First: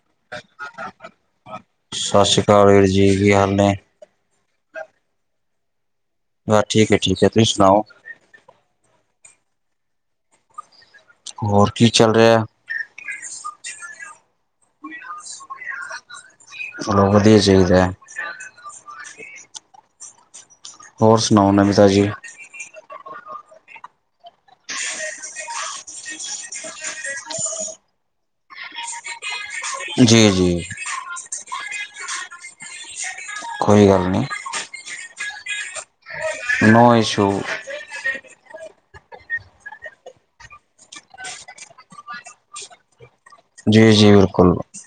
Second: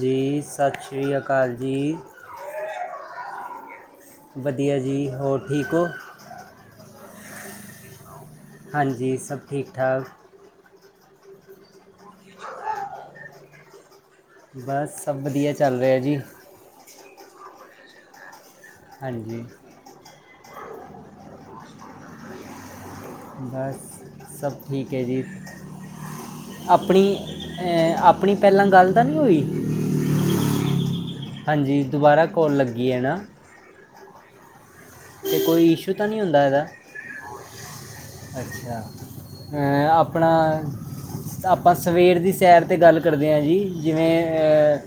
ਜੀ, ਸਤਿ ਸ੍ਰੀ ਅਕਾਲ ਜੀ। ਹੋਰ ਵੀਰ ਜੀ ਕੀ ਹਾਲ ਨੇ? ਵਧੀਆ ਜੀ ਹੋਰ ਠੀਕ ਓ? ਬ ਠੀਕ ਏ ਠੀਕ ਏ ਤੁਸੀ ਸੁਨਾਓ। ਹਾਂਜੀ, ਸਭ ਠੀਕ-ਠਾਕ। ਹੋਰ ਕੀ ਚੱਲ ਰੇਆ ਐ? ਬੱਸ ਸਭ ਵਧੀਆ ਚੱਲ ਰੇਆ ਜੀ। ਚਲੋ ਵਧੀਆ ਈ ਚਾਈਦਾ ਐ। ਹਾਂਜੀ। ਹੋਰ ਸੁਨਾਓ ਨਵੀਂ ਤਾਜੀ ਬਸ ਸਭ ਠੀਕ ਏ ਜੀ। ਅਪਣੀ ਅ ਆਪਣੀ ਪੈਲਾਂ ਗਲ ਤਾਂ ਨੀ ਹੋਈ? ਜੀ-ਜੀ। ਹਾਂਜੀ ਦੁਬਾਰਾ ਕੋਲ ਲੱਗੀ ਐ ਨਾ। ਕੋਈ ਗੱਲ ਨੀ। ਤੇ ਕੋਈ ਇਸ਼ੂ ਤਾਂ ਨੀ ਹੁੰਦਾ ਏਦਾ? ਨੋ ਇਸ਼ੂ ਅੱਛਾ, ਅ ਅਪਣਾ ਆਪਾਂ ਸਵੇਰ ਦੀ ਸੈਰ ਤੇ ਗੱਲ ਕਰਦੇ ਆਂ ਜੀ ਜੀ ਬਿਲਕੁਲ ਜਿਵੇਂ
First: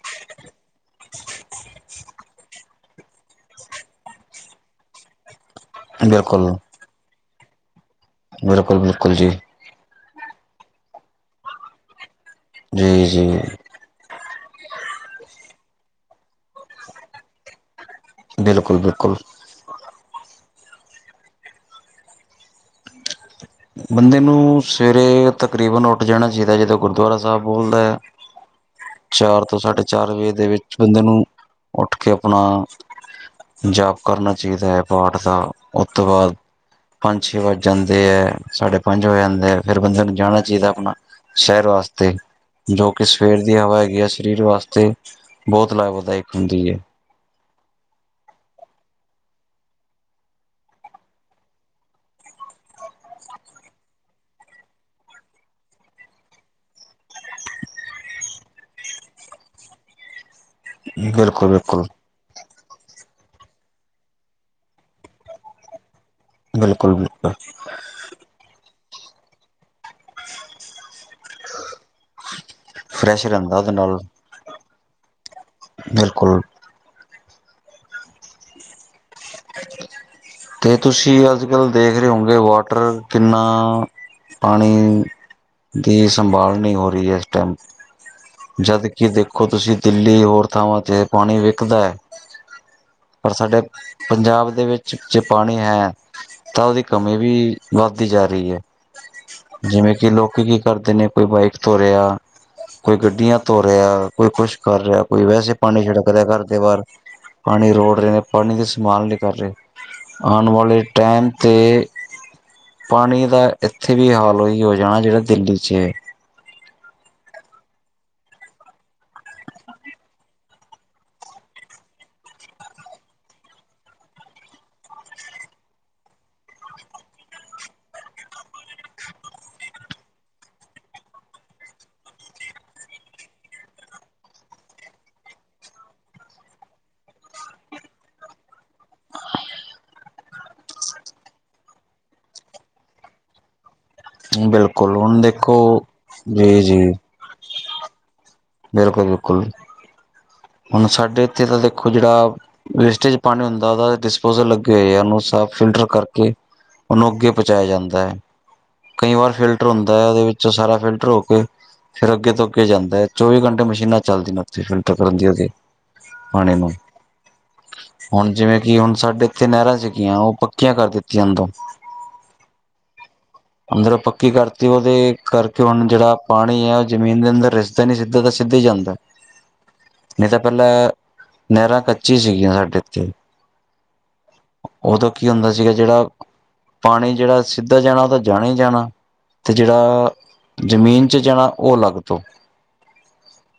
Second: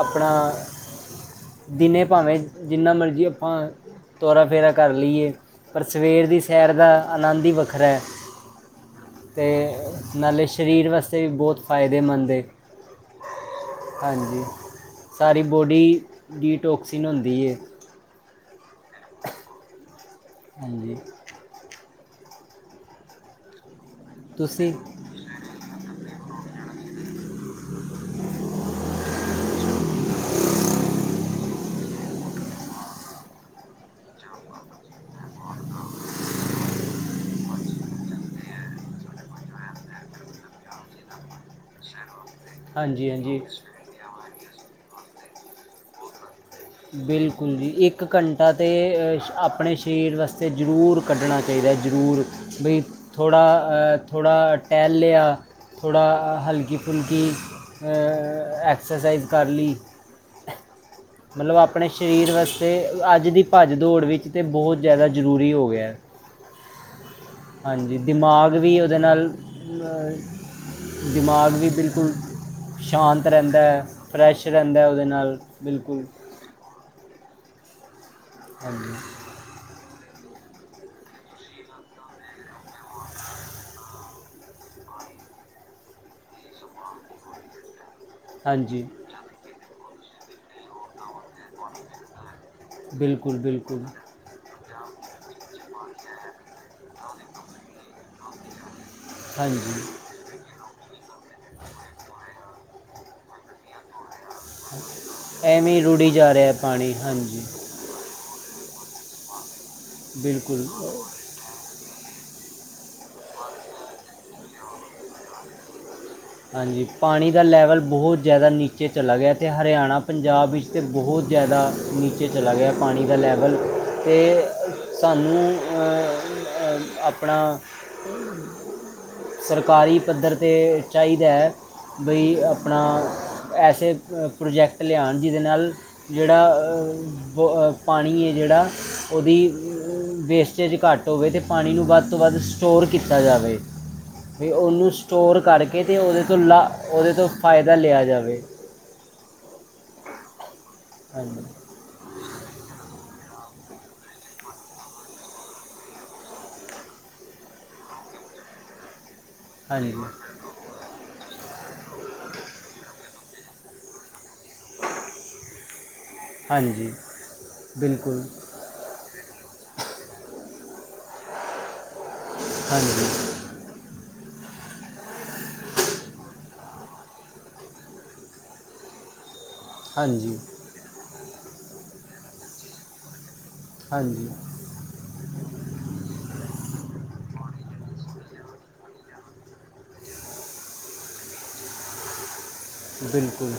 ਅਪਣਾ ਦਿਨੇ ਭਾਵੇਂ ਜਿੰਨਾ ਮਰਜੀ ਆਪਾਂ ਤੋਰਾ ਫੇਰਾ ਕਰ ਲਈਏ ਪਰ ਸਵੇਰ ਦੀ ਬਿਲਕੁਲ ਸੈਰ ਦਾ ਆਨੰਦ ਈ ਵੱਖਰਾ ਐ। ਬਿਲਕੁਲ, ਬਿਲਕੁਲ ਜੀ। ਤੇ ਨਾਲੇ ਸਰੀਰ ਵਾਸਤੇ ਬਹੁਤ ਫਾਇਦੇਮੰਦ ਏ। ਜੀ-ਜੀ। ਹਾਂਜੀ, ਸਾਰੀ ਬੋਡੀ, ਡੀ ਟੋਕਸੀਨ ਹੁੰਦੀ ਏ। ਬਿਲਕੁਲ-ਬਿਲਕੁਲ। ਹਾਂਜੀ। ਬੰਦੇ ਨੂੰ ਤੁਸੀਂ ਸਵੇਰੇ ਤਕਰੀਬਨ ਉੱਠ ਜਾਣਾ ਚਾਹੀਦਾ ਜਦੋਂ ਗੁਰਦੁਆਰਾ ਸਾਹਿਬ ਬੋਲਦਾ। ਚਾਰ ਤੋਂ ਸਾਢੇ ਚਾਰ ਵਜੇ ਦੇ ਵਿੱਚ ਬੰਦੇ ਨੂੰ, ਉੱਠ ਕੇ ਆਪਣਾ ਜਾਪ ਕਰਨਾ ਚਾਹੀਦਾ ਏ ਪਾਠ ਦਾ ਉਸ ਤੋਂ ਬਾਅਦ ਪੰਜ ਛੇ ਵੱਜ ਜਾਂਦੇ ਐ। ਸਾਢੇ ਪੰਜ ਹੋ ਜਾਂਦੇ ਆ ਫ਼ਿਰ ਬੰਦੇ ਨੂੰ ਜਾਣਾ ਚਾਹੀਦਾ ਆਪਣਾ, ਸ਼ੈਰ ਵਾਸਤੇ ‌। ਜੋ ਕੇ ਹਾਂਜੀ ਸਵੇਰ ਹਾਂਜੀ ਦੀ ਹਵਾ ਹੈਗੀ ਹੈ ਸਰੀਰ ਵਾਸਤੇ, ਬਹੁਤ ਲਾਭਦਾਇਕ ਹੁੰਦੀ ਏ। ਬਿਲਕੁਲ ਜੀ, ਇੱਕ ਘੰਟਾ ਤਾਂ ਆਪਣੇ ਸਰੀਰ ਵਾਸਤੇ ਜ਼ਰੂਰ ਕੱਢਣਾ ਚਾਹੀਦਾ ਜ਼ਰੂਰ, ਬਈ ਥੋੜ੍ਹਾ, ਥੋੜ੍ਹਾ ਟਹਿਲ ਲਿਆ। ਥੋੜ੍ਹਾ ਹਲਕੀ-ਫੁਲਕੀ ਐਕਸਰਸਾਈਜ਼ ਕਰਲੀ। ਬਿਲਕੁਲ ਮਤਲਬ ਬਿਲਕੁਲ ਆਪਣੇ ਸਰੀਰ ਵਾਸਤੇ ਅੱਜ ਦੀ ਭੱਜ ਦੌੜ ਵਿੱਚ ਤਾਂ ਬਹੁਤ ਜ਼ਿਆਦਾ ਜ਼ਰੂਰੀ ਹੋ ਗਿਆ। ਬਿਲਕੁਲ-ਬਿਲਕੁਲ। ਜੀ ਦਿਮਾਗ ਵੀ ਉਹਦੇ ਨਾਲ, ਦਿਮਾਗ ਵੀ ਬਿਲਕੁਲ ਸ਼ਾਂਤ ਫਰੈਸ਼ ਰਹਿੰਦਾ, ਉਹਦੇ ਨਾਲ ਫਰੈਸ਼ ਰਹਿੰਦਾ ਉਹਦੇ ਨਾਲ ਬਿਲਕੁਲ। ਹਾਂਜੀ। ਤੇ ਤੁਸੀਂ ਅੱਜਕੱਲ੍ਹ ਦੇਖ ਰਹੇ ਹੋਗੇ ਵਾਟਰ ਕਿੰਨਾ ਪਾਣੀ, ਦੀ ਸੰਭਾਲ ਨਹੀਂ ਹੋ ਰਹੀ ਇਸ ਟੈਮ। ਹਾਂਜੀ ਜਦ ਕਿ ਦੇਖੋ ਤੁਸੀਂ ਦਿੱਲੀ ਹੋਰ ਥਾਵਾਂ ਤੇ ਪਾਣੀ ਵਿਕਦਾ ਐ ਪਰ ਬਿਲਕੁਲ ਸਾਡੇ ਬਿਲਕੁਲ ਪੰਜਾਬ ਦੇ ਵਿੱਚ ਜੇ ਪਾਣੀ ਹੈ, ਤਾਂ ਉਹਦੀ ਕਮੀ ਵੀ ਵੱਧਦੀ ਜਾ ਰਹੀ ਏ। ਹਾਂਜੀ ਜਿਵੇਂ ਕਿ ਲੋਕੀ ਕੀ ਕਰਦੇ ਨੇ ਕੋਈ ਬਾਈਕ ਧੋ ਰਿਆ ਕੋਈ ਗੱਡੀਆਂ ਧੋ ਰਿਆ ਕੋਈ ਕੁਛ ਕਰ ਰਿਹਾ ਕੋਈ ਵੈਸੇ ਐਵੇਂ ਹੀ ਪਾਣੀ ਛਿੜਕ ਰੁੜੀ ਰਿਹਾ ਜਾ ਘਰ ਹੈ ਦੇ ਬਾਹਰ, ਪਾਣੀ ਹਾਂਜੀ ਪਾਣੀ ਰੋੜ ਰਹੇ ਨੇ। ਪਾਣੀ ਦੀ ਸੰਭਾਲ ਨਹੀਂ ਕਰ ਰਹੇ। ਆਣ ਬਿਲਕੁਲ ਵਾਲੇ ਟੈਮ 'ਤੇ ਪਾਣੀ ਦਾ ਇੱਥੇ ਵੀ ਹਾਲ ਉਹੀ ਹੋ ਜਾਣਾ ਜਿਹੜਾ ਦਿੱਲੀ 'ਚ ਏ। ਹਾਂਜੀ ਪਾਣੀ ਦਾ ਲੈਵਲ ਬਹੁਤ ਜ਼ਿਆਦਾ ਨੀਚੇ ਚਲਾ ਗਿਆ ਤੇ ਹਰਿਆਣਾ ਪੰਜਾਬ ਵਿੱਚ ਤੇ ਬਹੁਤ ਜ਼ਿਆਦਾ ਨੀਚੇ ਚਲਾ ਗਿਆ ਪਾਣੀ ਦਾ ਲੈਵਲ ਤੇ ਸਾਨੂੰ ਆਪਣਾ ਸਰਕਾਰੀ ਪੱਧਰ 'ਤੇ ਚਾਹੀਦੈ। ਬਈ ਆਪਣਾ ਐਸੇ ਪ੍ਰੋਜੈਕਟ ਲਿਆਣ ਜਿਹਦੇ ਨਾਲ ਜਿਹੜਾ ਪਾਣੀ ਏ ਜਿਹੜਾ ਉਹਦੀ ਵੇਸਟੇਜ ਘੱਟ ਹੋਵੇ ਤੇ ਪਾਣੀ ਨੂੰ ਵੱਧ ਤੋਂ ਵੱਧ ਸਟੋਰ ਕੀਤਾ ਜਾਵੇ। ਤੇ ਉਹਨੂੰ ਬਿਲਕੁਲ ਹੁਣ ਸਟੋਰ ਦੇਖੋ ਕਰਕੇ ਤੇ ਉਹਦੇ ਤੋਂ ਲਾ ਜੀ ਉਹਦੇ ਤੋਂ ਫਾਇਦਾ ਲਿਆ ਜਾਵੇ। ਬਿਲਕੁਲ-ਬਿਲਕੁਲ, ਹੁਣ ਸਾਡੇ ਹਾਂਜੀ ਇੱਥੇ ਤਾਂ ਦੇਖੋ ਜਿਹੜਾ, ਵੇਸਟੇਜ ਪਾਣੀ ਹੁੰਦਾ ਉਹਦਾ ਡਿਸਪੋਜਲ ਲੱਗੇ ਹੋਏ ਆ ਉਹਨੂੰ ਸਾਫ਼ ਫਿਲਟਰ ਕਰਕੇ ਉਹਨੂੰ ਅੱਗੇ ਪਹੁੰਚਾਇਆ ਜਾਂਦਾ। ਕਈ ਵਾਰ ਫਿਰ ਫਿਲਟਰ ਹਾਂਜੀ ਹੁੰਦਾ ਐ ਉਹਦੇ ਵਿੱਚ ਸਾਰਾ ਫਿਲਟਰ ਹੋ ਕੇ, ਫੇਰ ਅੱਗੇ ਤੋ ਅੱਗੇ ਜਾਂਦਾ ਹੈ ਚੌਵੀ ਘੰਟੇ ਮਸ਼ੀਨਾਂ ਚੱਲਦੀਆਂ। ਤੇ ਫਿਲਟਰ ਕਰਦੀ ਉਹਦੀ, ਪਾਣੀ ਨੂੰ। ਹਾਂਜੀ ਬਿਲਕੁਲ ਹੁਣ ਜਿਵੇਂ ਕਿ ਹੁਣ ਸਾਡੇ ਇੱਥੇ ਨਹਿਰਾਂ ਸੀਗੀਆਂ ਉਹ ਪੱਕੀਆਂ ਕਰ ਦਿੱਤੀਆਂ ਹੁਣ ਤੋਂ। ਹਾਂਜੀ। ਅੰਦਰੋ ਪੱਕੀ ਕਰਤੀ ਉਹਦੇ ਕਰਕੇ ਹੁਣ ਜਿਹੜਾ ਪਾਣੀ ਐ ਉਹ ਜ਼ਮੀਨ ਦੇ ਅੰਦਰ ਰਿਸਦਾ ਨੀ ਸਿੱਧਾ ਦਾ ਸਿੱਧਾ ਈ ਜਾਂਦਾ। [inaudible] ਨਈ ਤਾਂ ਹਾਂਜੀ ਪਹਿਲਾਂ, ਨੇਹਰਾਂ ਕੱਚੀ ਸੀਗੀਆਂ ਸਾਡੇ ਏਥੇ। ਹਾਂਜੀ। ਓਦੋਂ ਕੀ ਹੁੰਦਾ ਸੀਗਾ ਜੇੜਾ ਪਾਣੀ ਜੇੜਾ ਸਿੱਧਾ ਜਾਣਾ ਓਦਾ ਜਾਣਾ ਈ ਜਾਣਾ, ਤੇ ਜਿਹੜਾ ਜ਼ਮੀਨ ਚ ਜਾਣਾ ਉਹ ਅਲੱਗ ਤੋਂ। ਬਿਲਕੁਲ।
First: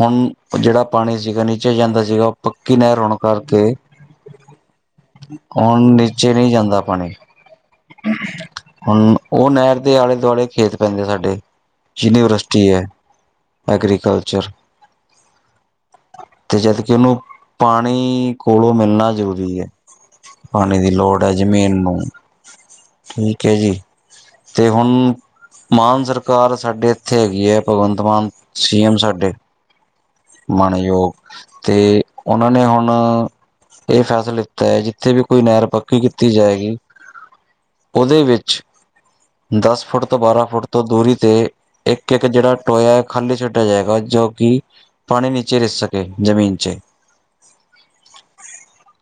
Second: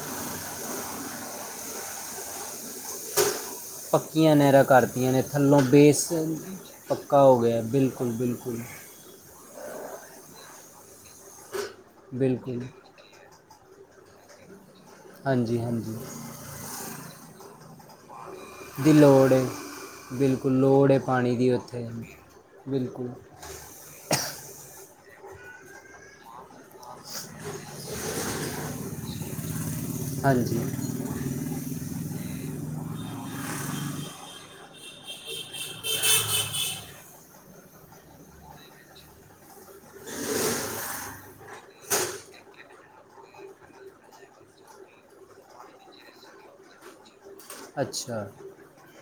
ਹੁਣ, ਜੇੜਾ ਪਾਣੀ ਸੀਗਾ ਨੀਚੇ ਜਾਂਦਾ ਸੀਗਾ ਉਹ ਪੱਕੀ ਨਹਿਰ ਹੋਣ ਕਰਕੇ ਪੱਕੀਆਂ ਨੇਹਰਾਂ ਕਰਤੀਆਂ ਨੇ, ਥੱਲੋਂ ਹੁਣ ਬੇਸ ਨੀਚੇ ਨਹੀਂ ਜਾਂਦਾ ਪੱਕਾ ਹੋ ਗਿਆ ਬਿਲਕੁਲ - ਬਿਲਕੁਲ। ਹਮ ਉਹ ਨੈਰ ਦੇ ਆਲੇ- ਦੁਆਲੇ ਖੇਤ ਪੈਂਦੇ ਸਾਡੇ, ਸਿਨੀਯਰ ਬਿਲਕੁਲ ਯੂਨੀਵਰਸਟੀ ਐ। ਐਗਰੀਕਲਚਰ। ਹਾਂਜੀ- ਹਾਂਜੀ। ਤੇ ਜਦਕਿ ਓਨੂੰ ਪਾਣੀ ਕੋਲੋਂ ਦੀ ਮਿਲਣਾ ਲੋੜ ਹੈ ਜ਼ਰੂਰੀ ਐ, ਬਿਲਕੁਲ ਪਾਣੀ ਦੀ ਹੈ ਲੋੜ ਐ ਪਾਣੀ ਦੀ ਜ਼ਮੀਨ ਉੱਥੇ ਨੂੰ। ਬਿਲਕੁਲ। ਠੀਕ ਏ ਜੀ, ਤੇ ਹੁਣ ਮਾਨਸਰ ਕਾਰ ਸਾਡੇ ਇੱਥੇ ਹੈਗੀ ਐ ਭਗਵੰਤ ਮਾਨ ਸੀ ਐਮ ਸਾਡੇ, ਹਾਂਜੀ ਮਨਯੋਗ ਤੇ ਓਨਾ ਨੇ ਹੁਣ ਇਹ ਫੈਸ ਲੇਤਾ ਏ ਜਿੱਥੇ ਵੀ ਕੋਈ ਨਹਿਰ ਪੱਕੀ ਕੀਤੀ ਜਾਏਗੀ ਓਦੇ ਵਿੱਚ ਦਸ ਫੁੱਟ ਤੋਂ ਬਾਰਾਂ ਫੁੱਟ ਤੋਂ ਦੂਰੀ 'ਤੇ ਇੱਕ- ਇੱਕ ਜੇੜਾ ਟੋਇਆ ਖਾਲੀ ਛੱਡਿਆ ਜਾਏਗਾ ਜੋ ਕਿ ਪਾਣੀ ਨੀਚੇ ਰਿਸ ਸਕੇ, ਜਮੀਨ ਚ। ਅੱਛਾ।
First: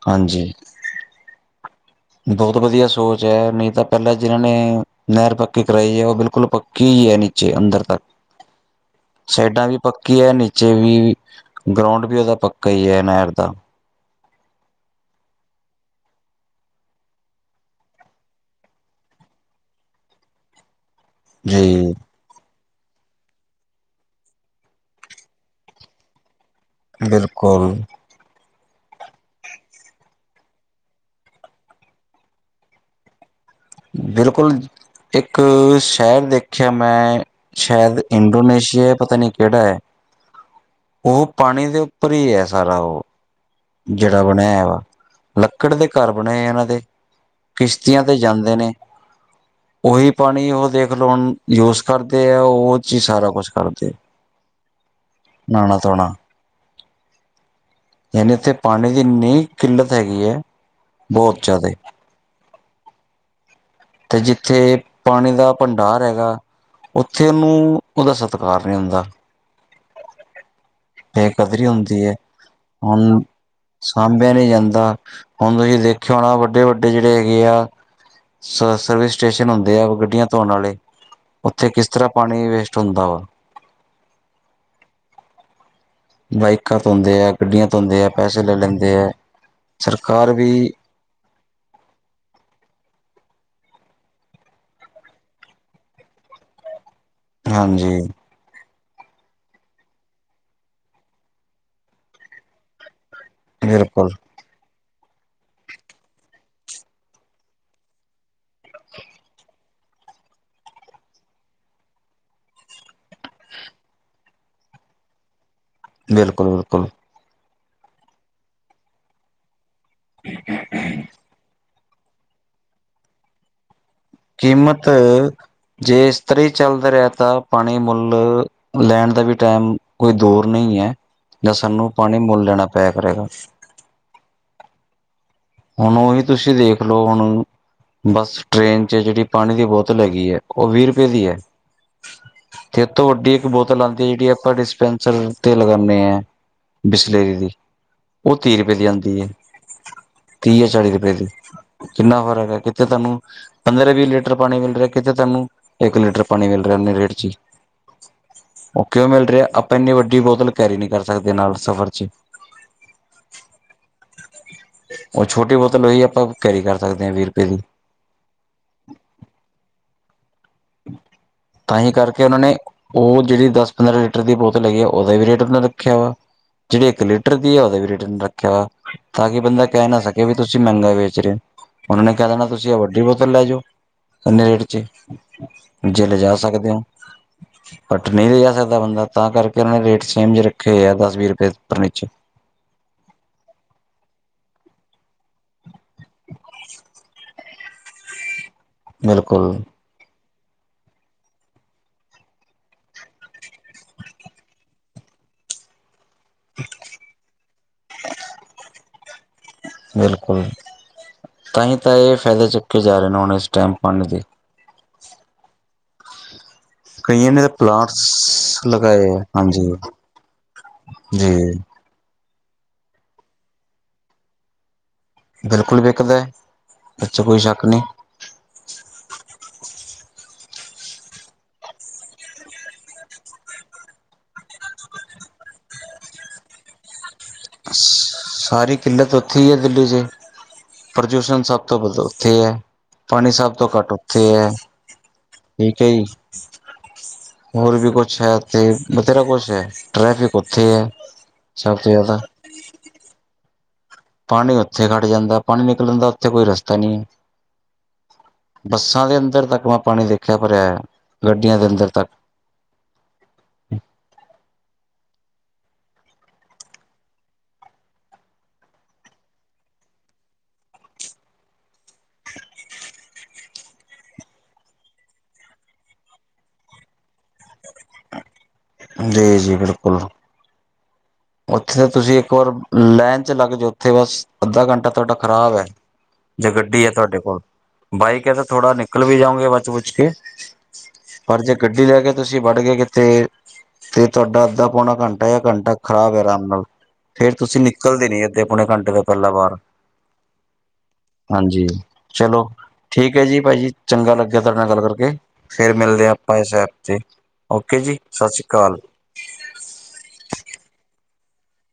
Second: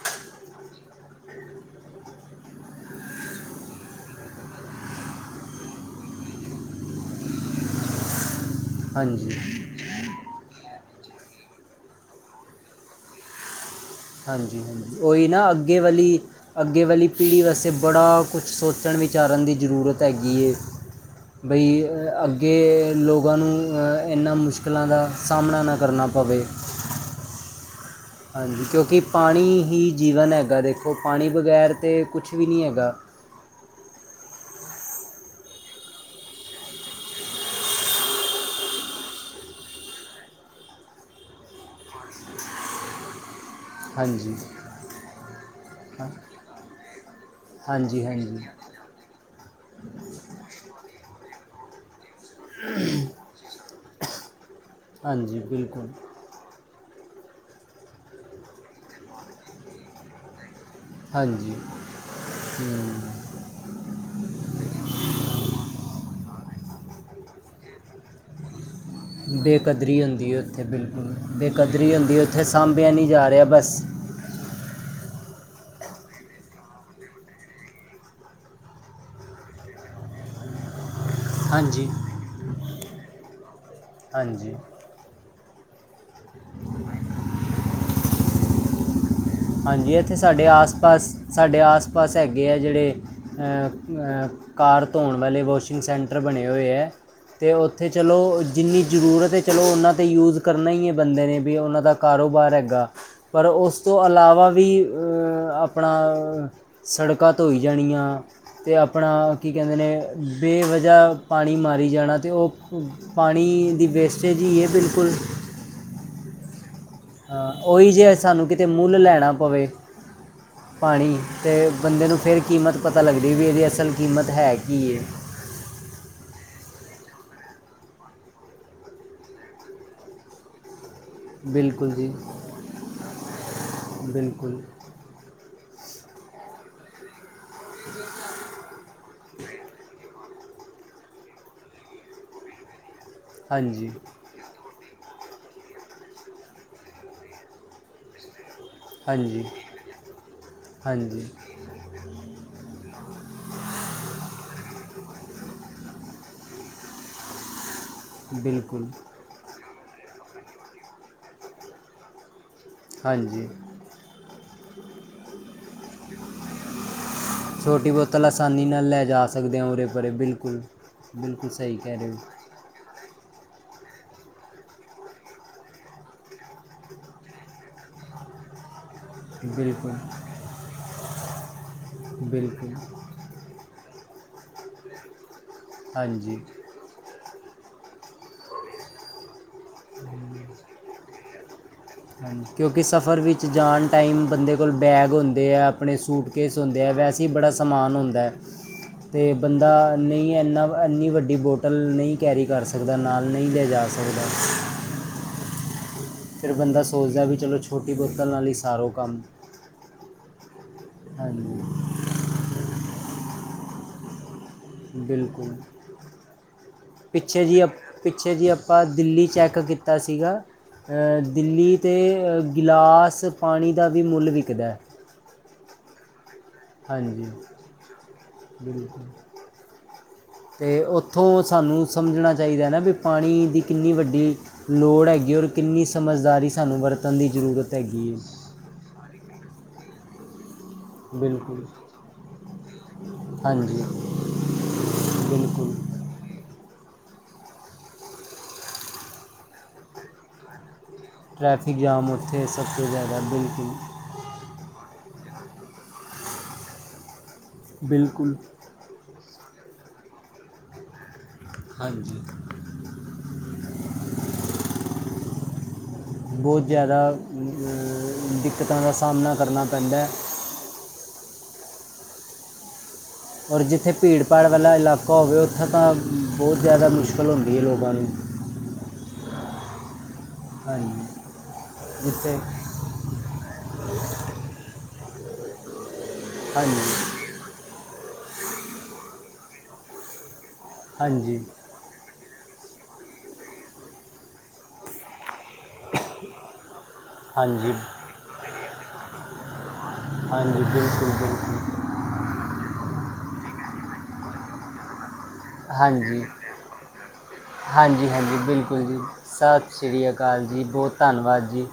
ਹਾਂਜੀ। ਬੋਤ ਵਧੀਆ ਸੋਚ ਐ ਨਈ ਤਾਂ ਪੈਲਾਂ ਜਿਨਾਂ ਨੇ ਨਹਿਰ ਪੱਕੀ ਕਰਾਈ ਏ ਉਹ ਬਿਲਕੁਲ ਪੱਕੀ ਈ ਐ ਨੀਚੇ ਅੰਦਰ ਤੱਕ। ਹਾਂਜੀ ਸੈਡਾਂ ਵੀ ਪੱਕੀ ਐ ਨੀਚੇ ਵੀ, ਗਰੋਂਡ ਵੀ ਓਦਾ ਪੱਕਾ ਈ ਐ ਨੈਰ ਦਾ। ਹਾਂਜੀ - ਹਾਂਜੀ, ਓਈ ਨਾ ਅੱਗੇ ਵਾਲੀ ਅੱਗੇ ਵਾਲੀ ਪੀੜ੍ਹੀ ਵਸਤੇ ਬੜਾ ਕੁਝ ਸੋਚਣ ਵਿਚਾਰਨ ਦੀ ਜ਼ਰੂਰਤ ਹੈਗੀ ਏ। ਬਈ ਜੀ [unintelligible] ਅੱਗੇ ਲੋਕਾਂ ਨੂੰ ਇਨਾਂ ਮੁਸ਼ਕਲਾਂ ਦਾ ਸਾਹਮਣਾ ਨਾ ਕਰਨਾ ਪਵੇ। ਬਿਲਕੁਲ। ਹਾਂਜੀ ਕਿਉਂਕਿ ਪਾਣੀ ਹੀ ਜੀਵਨ ਹੈਗਾ ਦੇਖੋ ਪਾਣੀ ਬਗੈਰ ਤੇ ਕੁਛ ਵੀ ਨੀ ਹੈਗਾ। ਬਿਲਕੁਲ, ਇੱਕ ਸ਼ੈਹਰ ਦੇਖਿਆ ਮੈਂ ਸ਼ੈਦ ਇੰਡੋਨੇਸ਼ੀਆ ਏ ਪਤਾ ਨੀ ਕੇੜਾ ਐ। ਉਹ ਪਾਣੀ ਦੇ ਉੱਪਰ ਈ ਐ ਸਾਰਾ ਉਹ। ਜੇੜਾ ਹਾਂਜੀ ਬਣਿਆ ਵਾ, ਲੱਕੜ ਦੇ ਹਾਂ- ਘਰ ਬਣੇ ਇਨਾਂ ਦੇ, ਕਿਸ਼ਤੀਆਂ ਹਾਂਜੀ ਤੇ ਹਾਂਜੀ ਜਾਂਦੇ ਨੇ ਉਹੀ ਪਾਣੀ ਉਹ ਦੇਖਲੋ ਹੁਨ ਯੋਸ ਕਰਦੇ ਐ ਉਹ ਓਚ ਈ ਸਾਰਾ ਕੁਛ ਕਰਦੇ ਐ। ਹਾਂਜੀ ਬਿਲਕੁਲ। ਯਾਨੀ ਓਥੇ ਪਾਣੀ ਦੀ ਨਈ ਕਿੱਲਤ ਹੈਗੀ ਐ ਹਾਂਜੀ, ਹਮ। ਤੇ ਜਿੱਥੇ ਪਾਣੀ ਦਾ ਭੰਡਾਰ ਹੈਗਾ ਉੱਥੇ ਓਨੂੰ ਓਦਾ ਸਤਿਕਾਰ ਨੀ ਹੁੰਦਾ। ਬੇਕਦਰੀ ਹੁੰਦੀ ਏ ਉੱਥੇ ਬਿਲਕੁਲ, ਬੇਕਦਰੀ ਹੁੰਦੀ ਉੱਥੇ ਸਾਂਭਿਆ ਨੀ ਹੁਣ ਜਾ ਰਿਆ ਬਸ ਸਾਂਭਿਆ ਨੀ ਜਾਂਦਾ ਹੁਣ ਤੁਸੀਂ ਦੇਖਿਓ ਹੋ ਨਾ ਵੱਡੇ- ਵੱਡੇ ਜਿਹੜੇ ਹੈਗੇ ਆ ਸ ਸਰਵਿਸ ਸਟੇਸ਼ਨ ਹੁੰਦੇ ਆ ਗੱਡੀਆਂ ਧੋਣ ਆਲੇ ਉੱਥੇ ਹਾਂਜੀ ਕਿਸ ਤਰ੍ਹਾਂ ਪਾਣੀ ਵੇਸਟ ਹੁੰਦਾ ਵਾ। ਹਾਂਜੀ। ਬਾਈਕਾਂ ਧੋਂਦੇ ਆ, ਗੱਡੀਆਂ ਧੋਂਦੇ ਆ, ਪੈਸੇ ਲੈ ਲੈਂਦੇ ਆ। ਹਾਂਜੀ ਇੱਥੇ ਸਰਕਾਰ ਸਾਡੇ ਵੀ ਆਸ ਪਾਸ, ਸਾਡੇ ਆਸ ਪਾਸ ਹੈਗੇ ਆ ਜਿਹੜੇ ਅ ਕਾਰ ਧੋਣ ਵਾਲੇ ਵਾਸ਼ਿੰਗ ਸੈਂਟਰ ਬਣੇ ਹੋਏ ਐ। ਤੇ ਉੱਥੇ ਹਾਂਜੀ, ਚਲੋ ਜਿੰਨੀ ਜ਼ਰੂਰਤ ਹੈ ਚਲੋ ਉਹਨਾਂ ਤਾਂ ਯੂਜ ਕਰਨਾ ਹੀ ਹੈ ਬੰਦੇ ਨੇ ਵੀ ਉਹਨਾਂ ਦਾ ਕਾਰੋਬਾਰ ਹੈਗਾ। ਪਰ ਉਸ ਤੋਂ ਬਿਲਕੁਲ, ਇਲਾਵਾ ਵੀ ਅ ਆਪਣਾ, ਸੜਕਾਂ ਧੋਈ ਜਾਣੀਆ। ਤੇ ਆਪਣਾ ਕੀ ਕਹਿੰਦੇ ਨੇ ਬੇਵਜ੍ਹਾ ਪਾਣੀ ਮਾਰੀ ਜਾਣਾ ਅਤੇ ਉਹ ਪਾਣੀ ਦੀ ਵੇਸਟੇਜ ਹੀ ਹੈ ਬਿਲਕੁਲ। ਬਿਲਕੁਲ-ਬਿਲਕੁਲ। ਹਾਂ, ਉਹੀ ਜੇ ਅੱਜ ਸਾਨੂੰ ਕਿਤੇ ਮੁੱਲ ਲੈਣਾ ਪਵੇ‌, ਪਾਣੀ ਤੇ ਬੰਦੇ ਨੂੰ ਫੇਰ ਕੀਮਤ ਪਤਾ ਲੱਗਦੀ ਵੀ ਇਹਦੀ ਅਸਲ ਕੀਮਤ ਹੈ ਕੀ ਕੀਮਤ, ਹੈ ਜੇ ਇਸ ਤਰੀ ਹੀ ਚੱਲਦਾ ਰਿਹਾ ਤਾਂ ਪਾਣੀ ਮੁੱਲ ਲੈਣ ਦਾ ਵੀ ਟਾਈਮ ਕੋਈ ਦੂਰ ਨਹੀਂ ਹੈ, ਜਾ ਸਾਨੂੰ ਬਿਲਕੁਲ ਜੀ ਪਾਣੀ ਮੁੱਲ ਲੈਣਾ ਪਿਆ ਕਰੇਗਾ। ਬਿਲਕੁਲ। ਹੁਣ ਉਹੀ ਤੁਸੀਂ ਦੇਖ ਲਓ ਹੁਣ ਬੱਸ ਟ੍ਰੇਨ ਚ ਜਿਹੜੀ ਪਾਣੀ ਦੀ ਬੋਤਲ ਹੈਗੀ ਹੈ। ਉਹ ਵੀਹ ਰੁਪਏ ਦੀ ਐ, ਤੇ ਤੁਹਾਡੀ ਇੱਕ ਬੋਤਲ ਹਾਂਜੀ ਆਂਦੀ ਹੈ ਜਿਹੜੀ ਆਪਾਂ ਡਿਸਪੈਂਸਰ ਤੇ ਓਹ ਲਗਾਣੇ ਆ, ਬਸਲੇਰੀ ਦੀ ਉਹ ਤੀਹ ਰੁਪਏ ਦੀ ਆਂਦੀ ਹੈ। ਹਾਂਜੀ ਤੀਹ ਜਾ ਚਾਲੀ ਰੁਪਏ ਹਾਂਜੀ ਦੀ, ਕਿੰਨਾ ਫਰਕ ਹੈ ਕਿੱਥੇ ਤੁਹਾਨੂੰ ਪੰਦਰਾਂ ਵੀਹ ਲੀਟਰ ਪਾਣੀ ਮਿਲ ਰਿਹਾ ਕਿਤੇ ਤੋਹਾਨੂੰ ਇੱਕ ਲੀਟਰ ਪਾਣੀ ਮਿਲ ਰਿਹਾ ਉਹਨੇ ਰੇਟ ਚ ਹੀ। ਉਹ ਬਿਲਕੁਲ ਕਿਉਂ ਮਿਲ ਰਿਹਾ ਆਪਾਂ ਇੰਨੀ ਵੱਡੀ ਬੋਤਲ ਕੈਰੀ ਨਹੀਂ ਕਰ ਸਕਦੇ ਨਾਲ ਸਫ਼ਰ ਚ। ਹਾਂਜੀ। ਉਹ ਛੋਟੀ ਬੋਤਲ ਉਹੀ ਆਪਾਂ ਕੈਰੀ ਕਰ ਸਕਦੇ ਹਾਂ, ਵੀਹ ਰੁਪਏ ਦੀ। ਛੋਟੀ ਬੋਤਲ ਆਸਾਨੀ ਨਾਲ ਲੈਜਾ ਸਕਦੇ ਹਾਂ ਉਰੇ, ਪਰੇ ਬਿਲਕੁਲ। ਬਿਲਕੁਲ ਸਹੀ ਤਾਂਹੀ ਕਹਿ ਰਹੇ ਕਰਕੇ ਉਨ੍ਹਾਂ ਹੋ ਨੇ ਉਹ ਜਿਹੜੀ ਦਸ ਪੰਦਰਾਂ ਲੀਟਰ ਦੀ ਬੋਤਲ ਹੈਗੀ ਆ ਉਹਦਾ ਵੀ ਰੇਟ ਓਨਾਂ ਰੱਖਿਆ ਵਾ। ਜਿਹੜੀ ਇੱਕ ਲੀਟਰ ਦੀ ਆ ਉਹਦਾ ਵੀ ਰੇਟ ਓਨਾਂ ਰੱਖਿਆ ਵਾ। ਤਾਂ ਕਿ ਬੰਦਾ ਕਹਿ ਬਿਲਕੁਲ ਨਾ ਸਕੇ ਵੀ ਤੁਸੀਂ ਮਹਿੰਗਾ ਵੇਚ ਰਹੇ ਹੋ ਉਹਨਾ ਨੇ ਕਹਿ ਦੇਣਾ ਤੁਸੀਂ ਬਿਲਕੁਲ ਆ ਵੱਡੀ ਬੋਤਲ ਲੈ ਜੋ, ਇੰਨੇ ਰੇਟ ਚ, ਜੇ ਲਜਾ ਹਾਂਜੀ ਸਕਦੇ ਹੋ? ਘੱਟ ਨਹੀਂ ਲਜਾ ਸਕਦਾ ਬੰਦਾ ਤਾਂ ਕਰਕੇ ਉਹਨਾਂ ਨੇ ਰੇਟ ਸੇਮ ਜੇ ਰੱਖੇ ਆ ਦਸ ਵੀਹ ਰੁਪਏ ਉਪਰ ਨੀਚੇ। ਹਾਂ ਕਿਉਂਕਿ ਸਫ਼ਰ ਵਿੱਚ ਜਾਣ ਟਾਈਮ ਬੰਦੇ ਕੋਲ ਬੈਗ ਹੁੰਦੇ ਹੈ, ਆਪਣੇ ਸੂਟ ਕੇਸ ਹੁੰਦੇ ਐ ਵੈਸੇ ਹੀ ਬੜਾ ਸਮਾਨ ਹੁੰਦਾ ਤੇ ਬਿਲਕੁਲ ਬੰਦਾ ਨਹੀਂ ਇੰਨਾ ਇੰਨੀ ਵੱਡੀ ਬੋਟਲ ਨਹੀਂ ਕੈਰੀ ਕਰ ਸਕਦਾ ਨਾਲ ਨਹੀਂ ਲੈ ਜਾ ਸਕਦਾ। ਫਿਰ ਬੰਦਾ ਸੋਚਦਾ ਵੀ ਚਲੋ ਛੋਟੀ ਬੋਤਲ ਨਾਲ ਹੀ ਸਾਰੋ ਕੰਮ। ਬਿਲਕੁਲ, ਤਾਂਹੀ ਹਾਂਜੀ ਤਾਂ ਇਹ ਫਾਇਦੇ ਚੁੱਕੇ ਜਾ ਰਹੇ ਨੇ ਹੁਣ ਇਸ ਟੈਮ ਪਾਣੀ ਦੇ। ਬਿਲਕੁਲ। ਕਈਆਂ ਨੇ ਪਿੱਛੇ ਤਾਂ ਜੀ ਅ ਪਿੱਛੇ ਜੀ ਪਲਾਂਟਸ ਆਪਾਂ ਲਗਾਏ ਆ ਦਿੱਲੀ ਚੈੱਕ ਹਾਂਜੀ ਕੀਤਾ ਸੀਗਾ। ਅ ਜੀ ਦਿੱਲੀ ਤੇ ਗਿਲਾਸ ਪਾਣੀ ਦਾ ਵੀ ਮੁੱਲ ਵਿਕਦਾ। ਬਿਲਕੁਲ ਵਿਕਦਾ। ਇਹ 'ਚ ਹਾਂਜੀ, ਕੋਈ ਸ਼ੱਕ ਨਹੀਂ ਬਿਲਕੁਲ। ਤੇ ਉੱਥੋਂ ਸਾਨੂੰ ਸਮਝਣਾ ਚਾਹੀਦਾ ਆ ਨਾ ਵੀ ਪਾਣੀ ਦੀ ਕਿੰਨੀ ਵੱਡੀ ਲੋੜ ਹੈਗੀ ਹੈ ਔਰ ਕਿੰਨੀ ਸਮਝਦਾਰੀ ਸਾਨੂੰ ਵਰਤ ਸਾਰੀ ਕਿੱਲਤ ਉੱਥੇ ਹੀ ਹੈ ਦਿੱਲੀ ਚ। ਪ੍ਰਦੂਸ਼ਣ ਬਿਲਕੁਲ ਸਭ ਵੱਧ ਤੋਂ ਉੱਥੇ ਹੈ, ਪਾਣੀ ਸਭ ਤੋਂ ਹਾਂਜੀ ਘੱਟ ਉੱਥੇ ਹੈ। ਬਿਲਕੁਲ ਠੀਕ ਹੈ ਜੀ। ਹੋਰ ਵੀ ਕੁਛ ਹੈ ਤੇ, ਬਥੇਰਾ ਕੁਛ ਹੈ, ਟ੍ਰੈਫਿਕ ਉੱਥੇ ਐ। ਟ੍ਰੈਫਿਕ ਜਾਮ ਉੱਥੇ, ਸਭ ਤੋਂ ਜ਼ਿਆਦਾ ਬਿਲਕੁਲ। ਪਾਣੀ ਉੱਥੇ ਖੜ ਜਾਂਦਾ, ਪਾਣੀ ਨਿਕਲਣ ਦਾ ਉੱਥੇ ਕੋਈ ਰਸਤਾ ਨਹੀਂ। ਬਿਲਕੁਲ ਬੱਸਾਂ ਦੇ ਅੰਦਰ ਤੱਕ ਮੈਂ ਪਾਣੀ ਦੇਖਿਆ ਭਰਿਆ ਐ। ਹਾਂਜੀ। ਬਹੁਤ ਜ਼ਿਆਦਾ ਦਿੱਕਤਾਂ ਦਾ ਸਾਹਮਣਾ ਕਰਨਾ ਪੈਂਦਾ। ਔਰ ਜਿੱਥੇ ਭੀੜ-ਭਾੜ ਵਾਲਾ ਇਲਾਕਾ ਹੋਵੇ, ਉੱਥੇ ਤਾਂ ਬਹੁਤ ਜ਼ਿਆਦਾ ਮੁਸ਼ਕਿਲ ਹੁੰਦੀ ਐ ਲੋਕਾਂ ਨੂੰ। ਜੀ-ਜੀ ਬਿਲਕੁਲ, ਹਾਂਜੀ ਉੱਥੇ ਤੁਸੀਂ ਇੱਕ ਜਿੱਥੇ ਵਾਰ ਲਾਈਨ'ਚ ਲੱਗਜੋ ਉੱਥੇ ਬਸ, ਅੱਧਾ ਘੰਟਾ ਤੁਹਾਡਾ ਖ਼ਰਾਬ ਐ। ਜੇ ਗੱਡੀ ਐ ਤੁਹਾਡੇ ਹਾਂਜੀ ਕੋਲ, ਬਾਈਕ ਹੈ ਤਾ ਥੋੜਾ ਨਿਕਲ ਵੀ ਜਾਓੰਗੇ ਬਚ-ਬੁੱਚ ਕੇ। ਪਰ ਹਾਂਜੀ ਜੇ ਗੱਡੀ ਲੈਕੇ ਤੁਸੀਂ ਵੜਗੇ ਕਿਥੇ ਤੇ ਤੁਹਾਡਾ ਅੱਧਾ, ਪੌਣਾ ਘੰਟਾ, ਯਾ ਘੰਟਾ ਖ਼ਰਾਬ ਐ ਅਰਾਮ ਨਾਲ, ਫੇਰ ਤੁਸੀਂ ਹਾਂਜੀ ਨਿਕਲਦੇ ਨੀ ਅੱਧੇ-ਪੌਣੇ ਘੰਟੇ ਤੋਂ ਪਹਿਲਾਂ ਬਾਹਰ। ਹਾਂਜੀ ਬਿਲਕੁਲ-ਬਿਲਕੁਲ। ਚਲੋ, ਠੀਕ ਐ ਜੀ ਭਾਜੀ, ਚੰਗਾ ਲੱਗਿਆ ਤੁਹਾਡੇ ਨਾਲ ਗੱਲ ਕਰਕੇ। ਫਿਰ ਮਿਲਦੇ ਆ ਹਾਂਜੀ ਆਪਾਂ, ਇਸ ਐਪ ਤੇ, ਓਕੇ ਜੀ। ਹਾਂਜੀ ਸਤਿ ਹਾਂਜੀ ਸ਼੍ਰੀ ਅਕਾਲ ਬਿਲਕੁਲ ਜੀ, ਸਤਿ ਸ਼੍ਰੀ ਅਕਾਲ ਜੀ, ਬਹੁਤ ਧੰਨਵਾਦ ਜੀ।